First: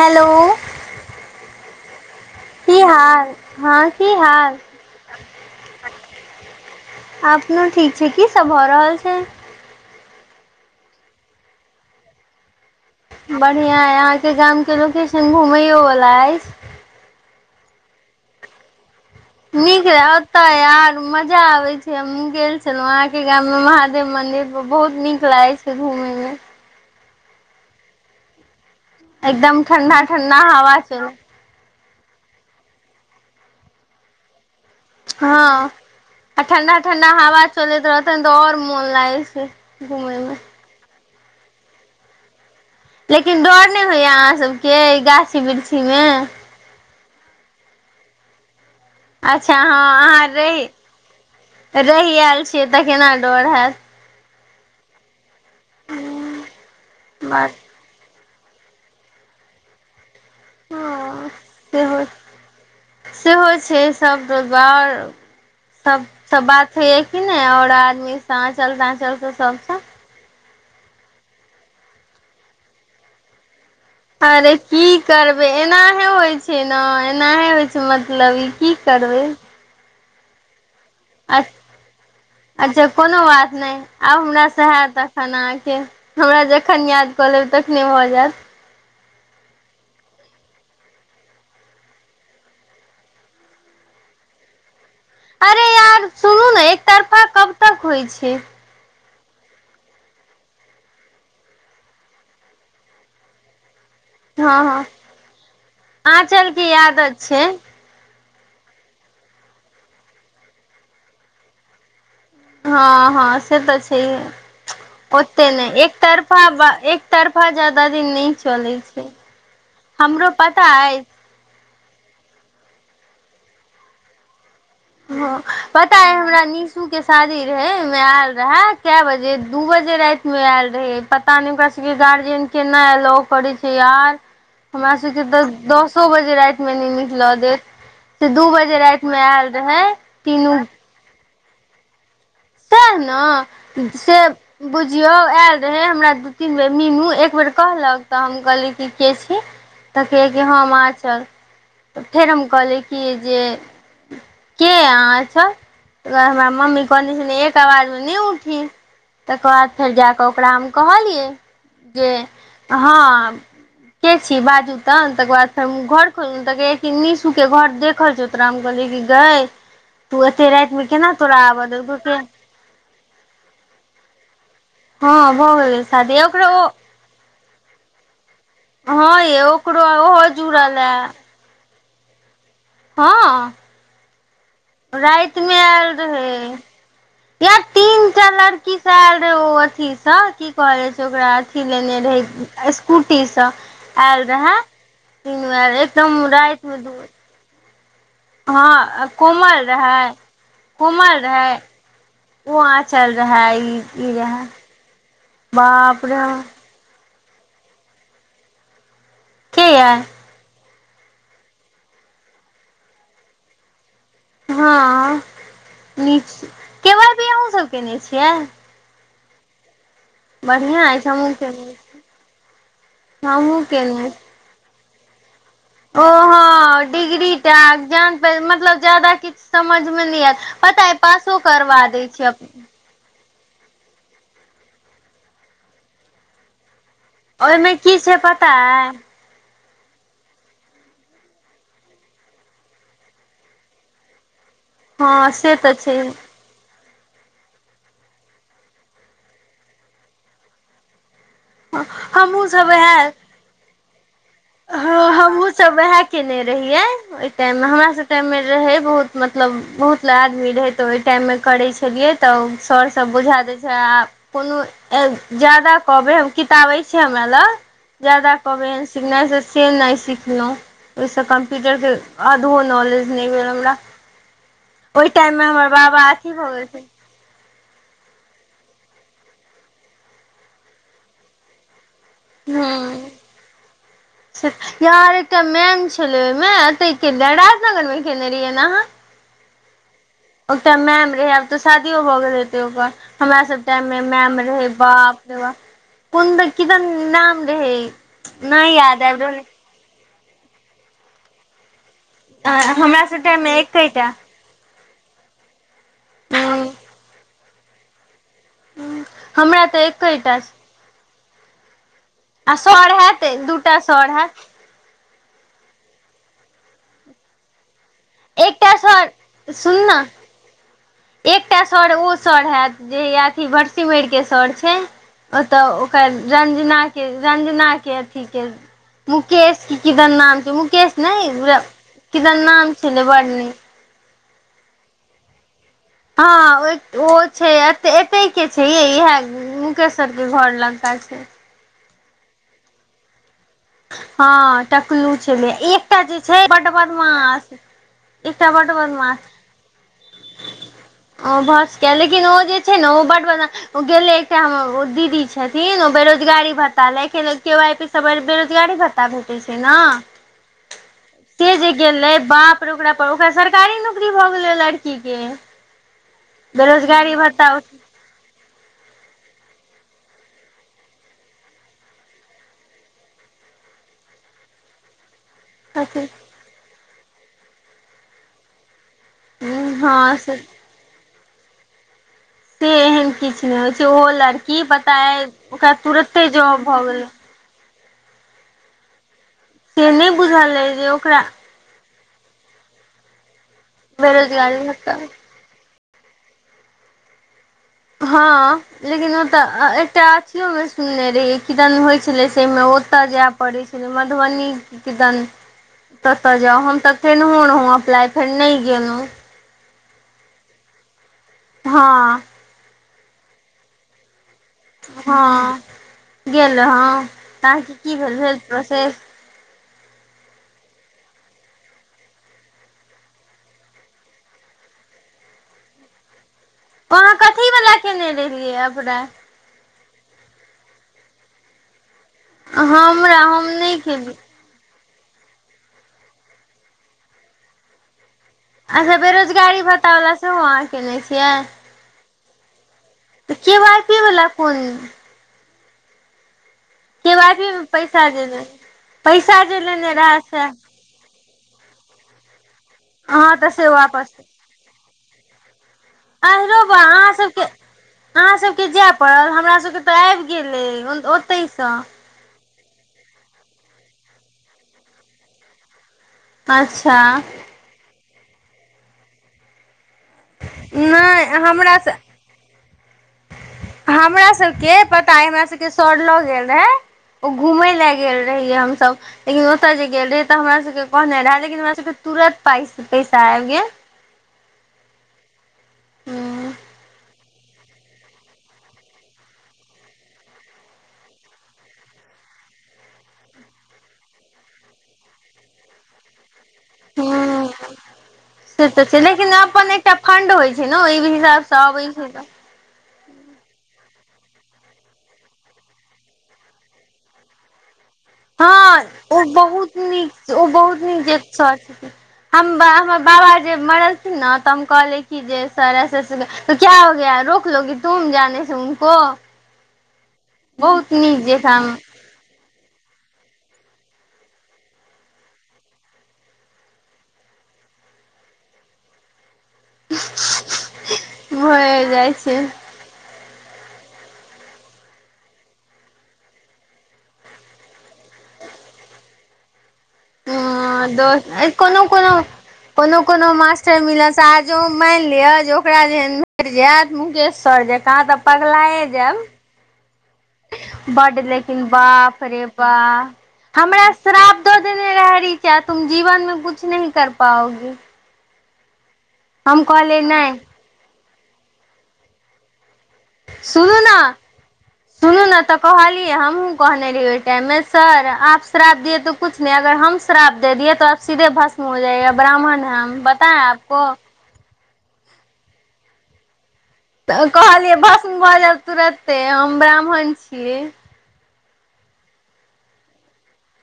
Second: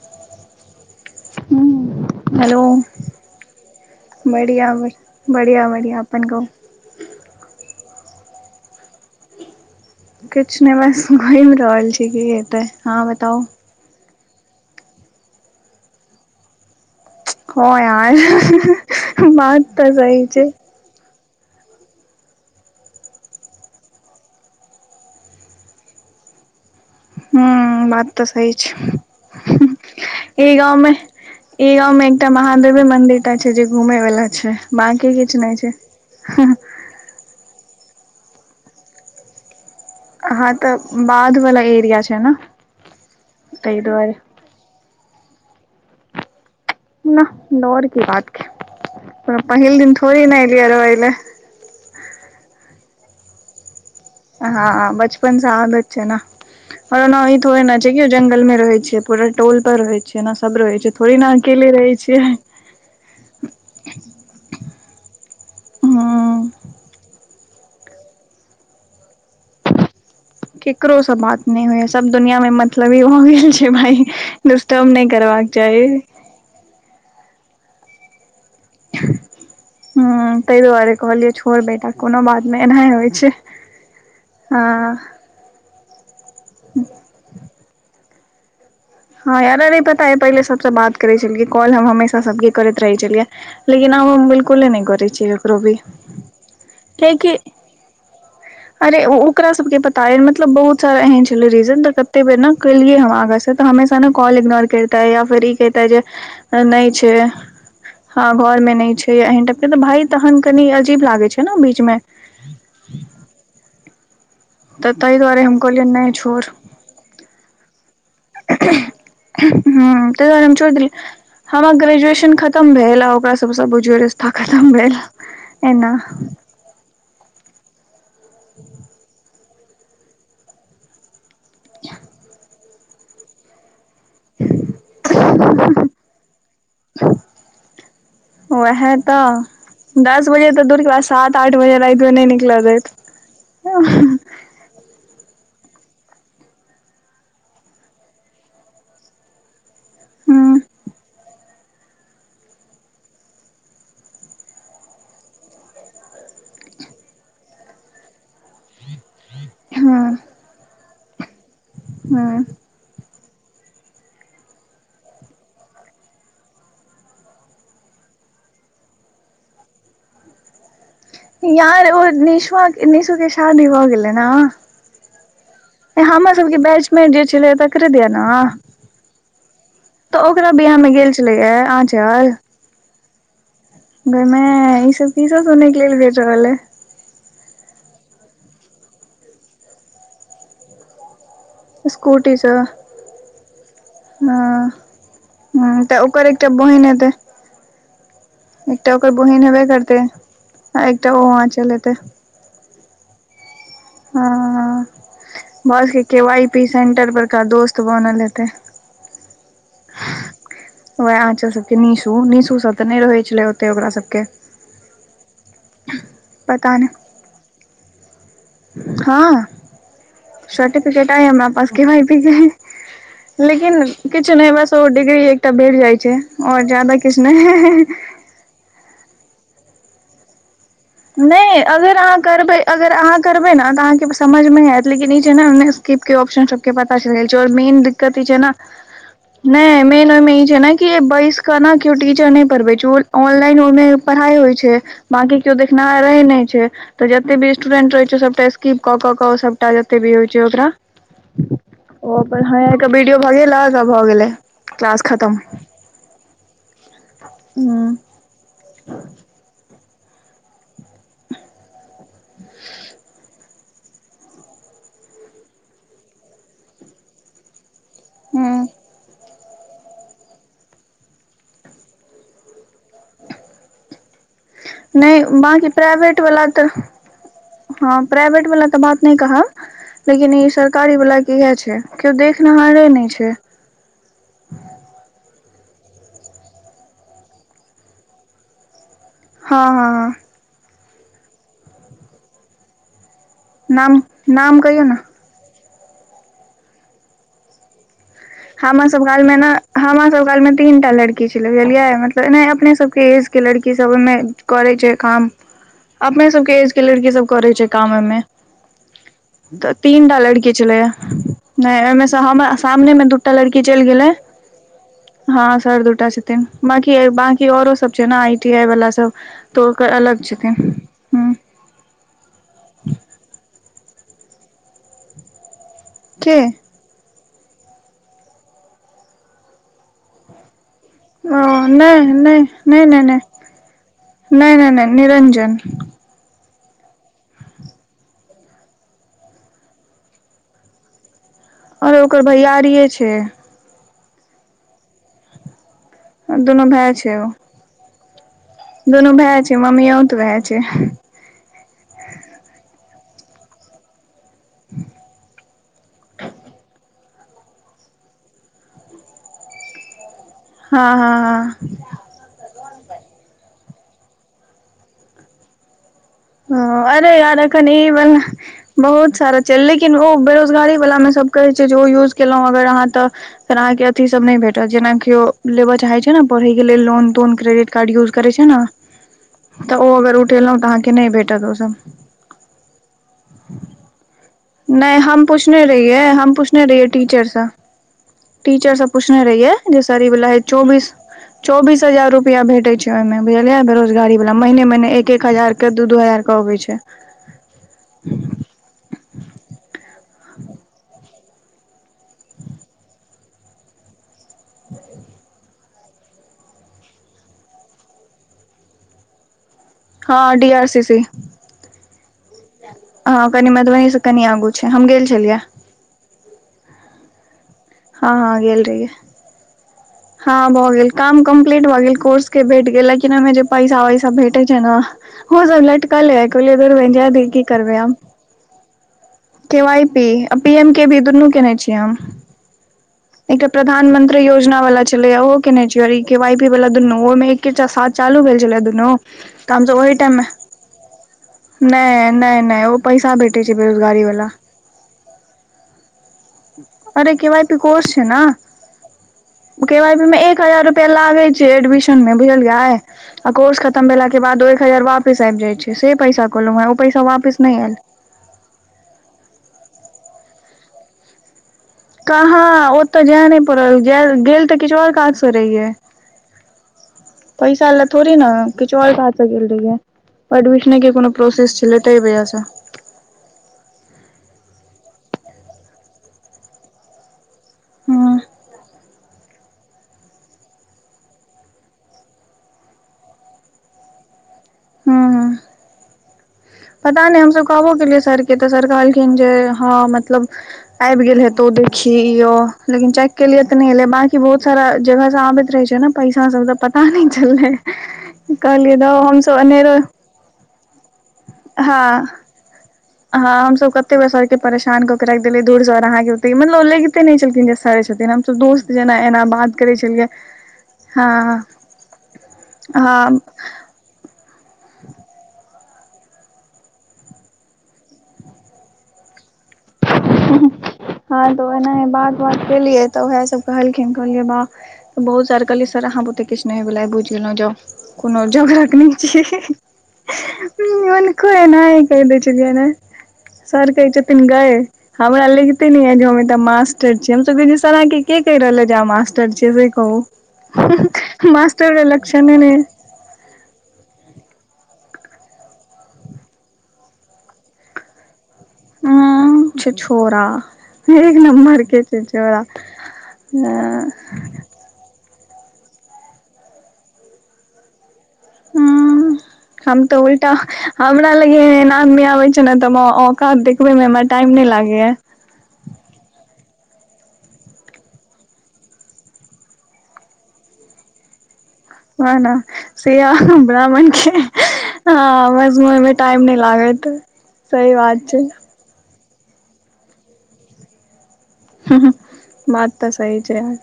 हलो। हूँ। हेलो! हाल हँ की हाल बढ़िया -बढ़िआ -बढ़िआ अपन कहु। अपनो ठीक छी, की सब भऽ रहल छैय? किछु नहि बस घुमि रहल छी, की हेतै, अहाॅं बताउ? यै यहाँ के गाम के लोकेशन घूमेयो वाला एइछ। हऽ यार! बात नीक तऽ रहे सही छैय। ओतय यार मजा आबैय छै, हम गेल छलौ हँ, आहाँ के गाम मे महादेव मंदिर बहुत नीक लागै छैय। घुमैयला। हुँ, बात तऽ सही छैय। एकदम ठण्डा -ठण्डा हवा चलू। ई गाॅंव मे एकटा महादेव मंदिर टा छै, जे घूमैय वाला छैय। बाकी किछ नहि हँ आ छैय। ठंडा ठंडा हवा चलैत रहतै न, तऽ और मोन लागैय छै घुमैय में। अहाँ तऽ बाध वाला एरिया छैय ना। लेकिन डर नैं होइया अहाँसभके, गाछी वृक्षीमें। नह, डर की बात की, कुनो अच्छा पहिल हँ दिन थोड़े अहाँ ने एलियैया रहि रहैयला। रहि आयल छियै, तऽ केना डर हैत। हाॅं बचपन स आादत छै ने, पर ओहिनेतो बात एना जहियो जंगल में रहे छै, पूरा टोल पर रहे छै। जेना सब रहे छै, थोड़े हँ ने अकेले रहे सेहो छियै। सेहो छै, सब रोजगार, सब -सब हूँ बात। होयै कि नैं, और आदमी ऑंचल -ताॅंचल सबसऽ। केकरो से बात नहि होइया, सब दुनिया में मतलबी भ गेल छै भाइ। अरे की करबैय, एनाहे होइ छैय। छै ने एनाहे होइ छैय, मतलब की करबैय। हूँ ताहि दुआरे कहलियै अछ छोड़ बेटा कोनो बात नहि अच्छा! एनाहे होइ कोनो छै बात नहि, आउ हमरा से हँ हात। खानाके, हमरा जखन याद कऽ लेब, तखने भऽ जायत। हँ यार नहि पता यै, पहिले सभसँ बात करैत छलियै, कॉल हम हमेशा सभके करैत रहै छलियै। लेकिन आब हम 'बिल्कुल' ए नहि करैय अरे यार सुनू ने, एकतरफा कियाकि कब तक होइ छैय? अरे ओकरा सबके पता य, मतलब बहुत सारा एहन छले रीजन, तऽ कते बेर ने केलियै हम आगा सऽ। तऽ हमेशा ने कॉल हँ इग्नोर हँ करिता, या फिर ई कहिता जे आँचल के नहि आदत छैय। छै हाॅं घर में नैं छै, एहन टाप के तऽ भाई तहन कनी अजीब लागे छै ने, बीच में। हँ -हँ से तऽ छै, तऽ ताहि दुआरे ओते हम नहि कहलियै एक तरफा छोड़ ब एक तरफा ज्यदा दिन नै। [unintelligible] तैय दुआरे हम पता छोड़ अइ देलीयैं। हमर ग्रेजुएशन खत्म भेल, आ ओकरा सबसऽ बुझीयौं रिस्ता खत्म भेल। हँ, एना पता अय, हमरा निशुके शादी रहैय, ओहिमे आयल रहए काऽ बजे दू बजे राति में आयल रहे, पता न ओकरा सबके गार्जियन केना एलोउ करै छैय यार! हमरा सबके तऽ दसो बजे राति में नैं निकलऽ देत। से दू बजे उएह राति मे तऽ आयल रहैय, दस बजे तीनू। तऽ दूर के बाद सात आठ बजे राइत मे नइ निक सैह ने, से बुझियौ आयल रहे, हमरा दू तीन बेर, मीनू एक बेर कहलक, तऽ हम कहलीयैं कि के छी? तऽ कहै ह कि हम अंचल, तऽ फेर हम कहलिय कि जे के अहाॅं अंचल तैय दुआरे हमरा मम्मी कहने इने एक आवाज में नैय उठी, तकर बाद ह फेर जाकऽ ओकरा हम कहलियै। जे ह अहॉं के छि बाजू तऽ? तकऽ बाद फेर घर खोलपऽ त कहैय कि निशू के घर देखल छौ तोरा? हम कहलियै की गैइऽ ह [inaudible] तू अत्ते राइत में केना आबऽ यार देलकौ ओ के निशुआ के, निशु के शादी भऽ गेलै नऽ? हँ भऽ गेलै शादी, ओकरा ओ ने जे छलै तकरे दिया नऽ? हँ यै ओकरो तऽ ओहो ओकरा बियाह जुड़ल में ए गेल छलैया आँचल? हँ, गैमाय ई सब की राइत सब में सुनै के एऽल लेल भेट रहल अइ रहै। यार तीनटा लड़की स एऽल रहै ओ अथी स, की कहल छै ओकरा? कि लेने रहै? स्कूटी सँ एसकूटी स एऽल रहाऽ। हँ तीनु एऽल रहैऽ, तऽ एकदम ओकर एकटा राइत में बहिन दु हेतै बजे। एकटा हँ, आ ओकर बहिन कोमल हेबे करतै रहै, आ एकटा कोमल ओ रहै। आँचल हेतै ओ आँचल रहाऽ, ई-ई हँ रहाऽ, बस के बाप रे के हम वाई पी सेंटर पर का दोस्त बनल हेतेै। कियाऽ? वैह आँचल सबके निशू, निशू सब तऽ नै रहै छलै ओते ओकरा सबके? हँ, नीक छी, पता के नहि वाई पी अहुँ सब केने छियै? हँ बढ़िआँ अछि सर्टिफिकेट अइ हमहूँ हमरा पास केने के वाई पी के। हमहूँ लेकिन केने किछ नैय, बस ओ डिग्री तऽ बैइर्ह जाइ ओ छै, और जादा किछ नैय। मऽ-मतलब जादा किछ समझ में नैय ऐत, पता अइ पासो नैय करबा अगर दै अहाँ छै करबै, अगर अहाँ करबै न तऽ अहाँ के समझ में ऐत, लेकिन ई छै न अइ में स्किप के ऑप्शन सब के पता चैल गेल छै, और ओहिमे मेन की दिक्कत ई छै पता नऽ अइ नै मेन ओई में ई छै न, कि बैस क न कियो टिचर नैय पर्हबै छै, ओ ऑनलाइन ओ में परहाइ होइ छै। हँ से तऽ छैइहे। नैय छै, तऽ जत्ते भी स्टूडेंट रहै छै सबटा स्किप कऽ कऽ कऽ सबटा जत्ते भी होइ छै ओकरा ओ अपन हमहूँ ह‌ंई सब ह‌ंई क वएह बिडियो भगेलक आ भऽ गेलै। क्लास हँ खतम हमहुँ सब वैहैऽ केने रहियै ओई टाइम में, हमरा हूँ सब टाइम में रहै बहुत मतलब मतलब बहुत आदमी रहै तऽ, ओई टाइम में करै छलियै तऽ सऽर सब बुझा दै छला आ कोनो अ-जादा कहबै, हम किताब अईछे हमरा लऽग, जादा हूँ कहबै N C S S cell नैय सिखलौं, ओई स कम्पुइटर के आधो नॉलेज नैय भेल हमरा। ओहि नैय टाइम मे बांकी हमर बाबा प्राइवेट अथी वला भऽ तऽ गेलखिन हँ प्राइवेट वला तऽ बात नैय कहब, लेकिन ई सरकारी वला के यैह छै। केओ देख नहारे नैय छै। सीट यार एकटा मैन छलै ओइ में, एतै के दार रानगर में केने रइयै ने अहाँ? हँ-हँ-हँ। एकटा मैम रहै आब तऽ शादियो भऽ गेल हेतै ओकर, हमरा सब टाइम नाम में मैम नाम रहै, कहियौ ने बाप अरे बाह, कोन दैन किदैन नाम रहै। नहि हमर याद सब आबि काल में रहल न हमर सब काल में तीन टा लड़की छलै, बुझलियै? त एनै अपने अइ सबके हमरा सब एज के टाइम मे लड़की सब एकेटा ओमे करै छै काम अपने सब के हूँ एज के लड़की सब करै छै काम ओयमे। हमरा त तऽ तीनटा एकेटा लड़की छलैया नहि ओहिमे स हमा आ सामने सर मे दू हैत टा लड़की दूटा चल गेलै सर हैत हं सर दू टा छथिन बांकी बांकी औरो सब जेना आई टी आई एकटा वला सर सब तऽ सुन ओकर न अलग छथिन। हूँ एकटा सर ओ सर हैत जे अथि भटसिमरि के सर छै। ओत ओकर के रंजना रंजना के अथी के मुकेश कि किदन नाम छै मुकेश नहि ओ रा नहि किदन नहि नाम नहि नहि छलै नहि बर नीक। नहि नहि नहि निरञ्जन। हँ ओए ओ छै अते एतै के छै यै इएह मुकेश सबके घर लंगका छय। अरे ओकर भैयारीये छय। हँ टकलु छलै एकटा जे छै दुनू बड भाय छै ओ बदमाश एकटा बड बद दुनू भैय छै ममियौत भैय छै। ओ भ सकैयै लेकिन ओ जे छै ने ओ बड बदमा ओ गेलै एकटा हमर ओ दीदी छथिन ओ बेरोजगारी भत्ता लयके लेल केवाइसी सब [unintelligible] बेरोजगारी भता भेटय छय न हँ से हँ जे गेलै बाप ओकरा पर ओकरा सरकारी नौकरी भऽ गेलै ओ लड़की के। ओ अरे बेरोजगारी यार भत्ता अखन इ बला बहुत सारा छय लेकिन ओ बेरोजगारी बला मे सब कहय छै जे ओ यूज केलहुं अगर अहाँ तऽ फेर अहाँके अथि सब नहि भेटत जेनाकि ओ लेबऽ चाहे कथी छय न पढ़य के लेल लोन तोन क्रेडिट कार्ड यूज करै छै न। तऽ ओ अगर हँ से उठेलहुँ तऽ अहाँके नहि भेटत ओसभ। से एहन किछ नहि होइ छै, ओहो लड नहि हम पूछने रहियै हम जॉब पूछने भऽ रहियै गेलै टीचरस। टीचर स पूछने रहियै जे से सर नहि ई वला अइ बुझल जे चौबीस ओकरा चौबीस हजार रुपया भेटै छै ओहिमें बुझलियै बेरोजगारी बला महिने महिने एक एक हजार के दू दू हजार क अबय छै। हँ लेकिन ओत एकटा अथियो मे सुनने रहियै किदन होइ छलै सेमें ओतय जै पडय छलै मधुबनी कि किदन ततऽ जाउ हम तऽ केनहो रहौं अप्लाइ फेर नहि गेलौं। हँ डीआरसीसी। हँ हं कनि मधुबनी स कनि आगु छय। हँ गेल रहौं त अहांके कि हँ भेल भेल हँ गेल रहियै प्रोसेस? हँ भऽ गेल काम कम्प्लीट भऽ गेल कोर्स के भेट गेल लेकिन ओहिमे जे पैसा वैसा भेटे छै न ओ सब लटकले अय कहलियै धुरबहिं जै अहाँ दहि की कथीवला करबै आब। केने रहियै अप्लाइ के वाय पी आ पी एम के वी भी दुनू केने छियै हम। हमरा एकटा हम नहि केलियै प्रधानमंत्री योजना वला ऐलैयै ओहो केने छी और ई केवाइपी वला दुनू ओहोमे एके चासाथ चालू भेल छलै दुनू अच्छा तऽ बेरोजगारी हमसब ओहि भत्तावला टाइम मे सेहो अहाँ केने छियै नय नय नय ओ पैसा भेटय छय बेरोजगारी बला। ओइ [unintelligible] अरे के वाइ पी केवाइपी मे कोर्स छै पैसा ने, जे पैसा जे ओकर लेने बाद हमरा रहै एक सैह हजार रुप पया लागै छय एडमिशन मे बुझल यै आ अहाँ तऽ कोर्से से खतम वापस भेलाके बाद ओ एक हजार वापस वापस आबि जाय छै से पैसा कहलहुं आहिरो ये बा वो पैसा अहाँ वापिस सबके नहि आयल अहाँ सभके जाय परल, हमरा सभके तऽ आबि गेलै ओतहिसँ कहाँ ओतऽ जाय नहि पड़ल, जायल गेल तऽ किछु और काज स रहिये। अच्छा। पैसा ले थोड़े न किछु और काज स गेल रहिये। एडमिशने के कोनो नहि प्रोसेस हमरा छलै स तै वजह से हमरा सबके पता अय हमरा सबके सर ल गेल रहय ओ घूमेय ले हूं गेल रहियै हमसब लेकिन ओ ओतऽ जे गेल रहे तऽ हमरा सबके कहने रहे लेकिन हमरा सबके तुरत पाइ पैसा आबि गेल। हूँ। हूँ। पता नहि हमसभ कहबो केलियै सरके तऽ सर कहलखिन जे हँ मतलब आबि गेल हेतो देखियौ ओ लेकिन चेक केलिये तऽ नहि एले, बाकी बहुत सारा जगह स आबैत रहे छै ने। पइसा सब दऽ पता नहि चललै कहलियै धौ हमसभ अनेरो फण्ड होइ छै ने ओहि हिसाब से। हँ। हँ हमसब कते बेर सर के परेशान कऽ के राखि देलै हां हम सब कते बेर सर के परेशान क के राखि देलियै धुर जौ सर अहाँके, ओते मतलब लगिते नहि छलखिन जे सरे छथिन हं। [unintelligible] हँ ओ बहुत नीक ओ बहुत नीक हँ जे सर छथिन। हम बा हमर हँ बाबा के मरैस न तऽ हम कहलियै कि जे सर ऐसे, तो क्या हो गया रोक लोगी तुम जाने से उनको। बहुत नीक हँ त ओ जेकाँ एनाहे बात। गप केलियै तऽ उएह सभ सब कहलखिन कहलियै बाह त बहुत सारा कहलियै सर अहाँ बुते किछु नहि होेएबला अइ बुझि गेलो जाउ कोनो जोकड़क नै छी। हुनको एनाहे भए कहि जाइ दै छै छलियैन हें। सर कहय छथिन गै हमरा लैगते ने या जे हम एतऽ मास्टर छी हमसब कहै छीयै सर अहाँके के कहि रहल ए जे अहाँ मास्टर छीयै से हँ कहू। दोस्त मासटरके कोनो कोनो लक्षण ने ऐह। कोनो कोनो मास्टर मिलत से आ जँ मानि लिअ जे ओकरा जेहन भेटि जायत मुकेशसर जकाँ त पगलाए जेब। छीछोड़ा। बड लेकिन बाप रे बा हमरा श्राप द देने रहए रीचा तुम जीवन में कुछ नही कर पाओगी। हूँ हम तऽ कहलियै उल्टा नहि हमरा लग एहेन-एहेन आदमी आबै छै ने तऽ औकात देखबे में हमरा टाइम ने लागे या। सुनू ने तऽ कहलियै हमहुँ कहने रहिए ओहि टाइम में सर आप श्राप दिये तो कुछ नहि अगर हम श्राप दे दियए तो सीधे भस्म। हो जाइएगा वेहए न ब्राह्मण है से हम आ बताए आपको ब्राह्मण के भस्म होइ मे टाइम नहि लागत। तऽ सही कहलियै बात भस्म छै भऽ जएब तुरन्ते हम ब्राह्मण छीयै। हुं, बात तऽ सही छै यार।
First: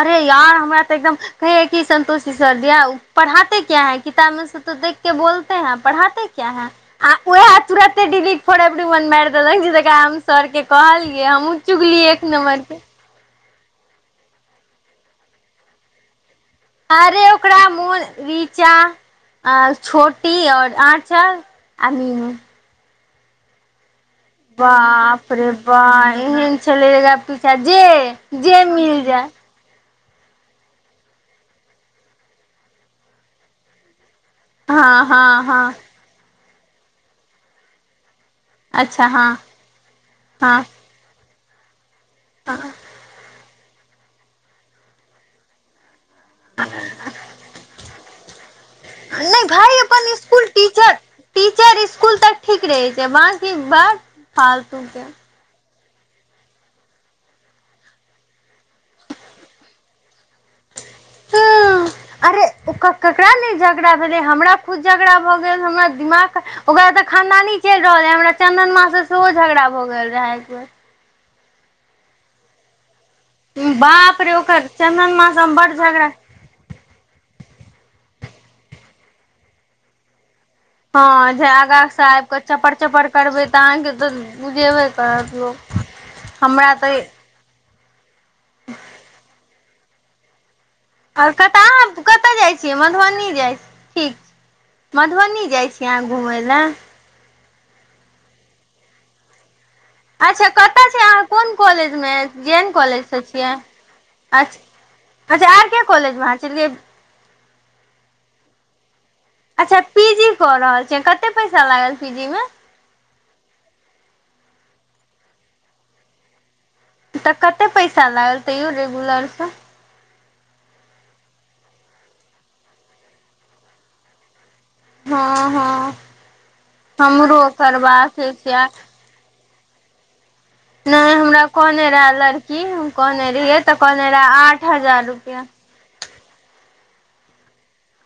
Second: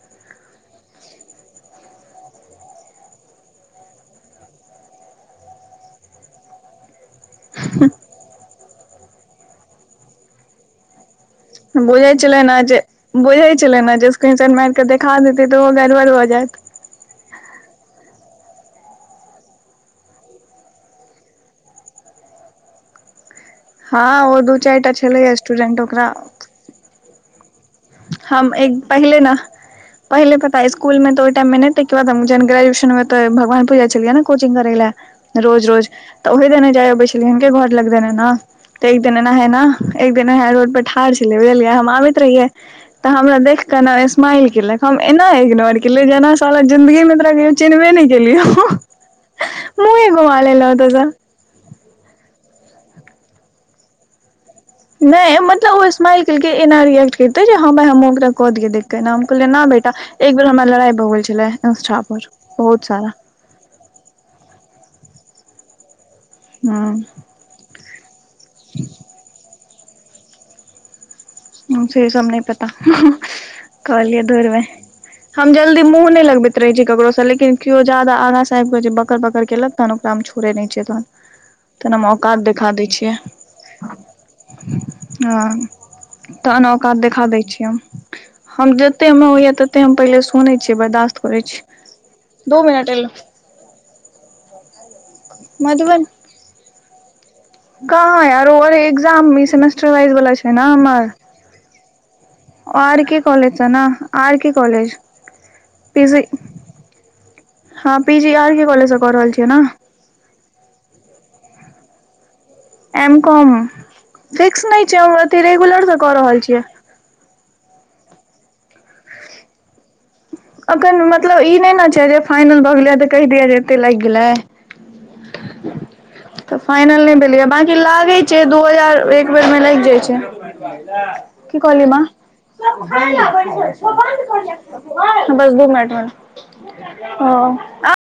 अरे यार हमरा तऽ एकदम। कहैया कि संतोष जी सर दिया उ पढ़ाते क्या है किताब मे से तो देख के बोलत हैं पढ़ाते क्या हैं, आ उहेए तुरऽते डिलीट फॉर एवरीवन मारि देलक। सर के कहलिये हमहूँ चुगलि बुझै एक छलै नम्बर ने के। जे बुझै छले ने जे स्क्रीन सॉट मारि के देखा देते तऽ ओहो गड़बड़ भऽ जैत। अरे ओकरा मोन रीचा। आर छोटी आओर आचल आ मीनु। हँ ओ। दू चारि टा बाप छलैया रे स्टूडेंट बा ओकरा एहन छलै आब पीछा जे हम जे एक मिल पहिले जाय। ने पहिले पता स्कुल मे तऽ ओहि टाइम मे नहि तैके बाद हम जहन ग्रेजुएशन मे तऽ भगवान पूर जाय छलियै ने। कोचिंग करै हँ लेए हँ हँ रोज- रोज। तऽ ओहि दने जाय अबै छलिए हुनके के घर लग दने ने तऽ एक अच्छा दिन हँ एनाहे न एक दिन एनाहे हँ रोड पर। ठाढ़ छलै बुझलियै हम आबैत रहियै। तऽ हमरा देख के न स्माइल केलक हम एना इग्नोर। केलिए जेना साला जिन्दगी मे तोरा कहियो चिनबे नै केलियौ। नई भाइ मुँहे अपन घुमा स्कुल लेलौं टीचर। ओतऽसँ टीचर स्कूल तक ठीक रहे छै बाकी ब। फालतू। नहि मतलब होइझे। स्मइल केलके एना रिएक्ट करते जे हा भाई हमहू ओकरा क दिए देखके एना हम कहलिये न बेटा एक बेर हमरा लड़ाई। गूगल छलैह इंस्टा पर बहुत सारा। ओकरा भेले हमरा खुद झगड़ा भऽ गेल हमरा दिमाग ओकरा हूँ तऽ खानदानी। चलि रहल रहय हमरा चंन्दनमा से सेहो झगड़ा भऽ गेल रहै एकबेर। से सब नै पता बेर बाप कहलियै रे धूरबैंह ओकर चंदन माँ से हम बड जल्दी मुंह झगड़ा नैह लगबे। रहे छै केकरो से लेकिन केओ जादा आगा से आब के जे बकड़ -बकड़ केलक तहन ओकरा हम छोड़े नहि छियै। तहन हँ जे आगाँ तहन से हम आब औकात कऽ देखा चपर दै चपर छियै करबै तऽ अहाँके दू। बुझेबै करत हँ लोक। तहन हमरा ओका तऽ देखा देै छीयै हम हम जेते हम होइया तते हम पहिले सुनै छीयै बर्दास्त। आओर कत अहां कतय जाइ छियै मधुबनी जाइ छी ठीक। मधुबनी जाइ छी अहाँ घुमय लए। कहां यार आओर एग्जाम सेमेस्टर वाइज बाला अच्छा छै ने कतय छै हमर। अहाँ कोन कॉलेज में। जेन आर कॉलेज के से छियै कॉलेज ने आर के अच्छ कॉलेज अच्छा आर के कॉलेज पीजी में अहां छलियै। हँ पी जी आर के कॉलेज से कऽ रहल छी। अच्छा पीजी कऽ रहल छियै कते पैसा लागल पीजी में। एम कॉम फिक्स नहि छै हम अथि रेगुलर से क रहल छियै। तऽ कते पैसा लागल तैयो रेगुलरसँ। अखन मतलब ई नहि ने छै जे फाइनल भऽ गेले तऽ कहि दिया जे एते लागि गेले। हँ हँ तऽ फाइनल नहि हमरो भेले बाकिं करबाक लागै छै अछि दू आ हजार। घबरमे लागि जाइत छै नहि हमरा की कहलिये कहने मां, रहए लड़की सब हम खाई ले कहने रहियै तऽ कहने रहए बैसल आठ हजार रुपैआ छै। दू मिनट में हंऽ।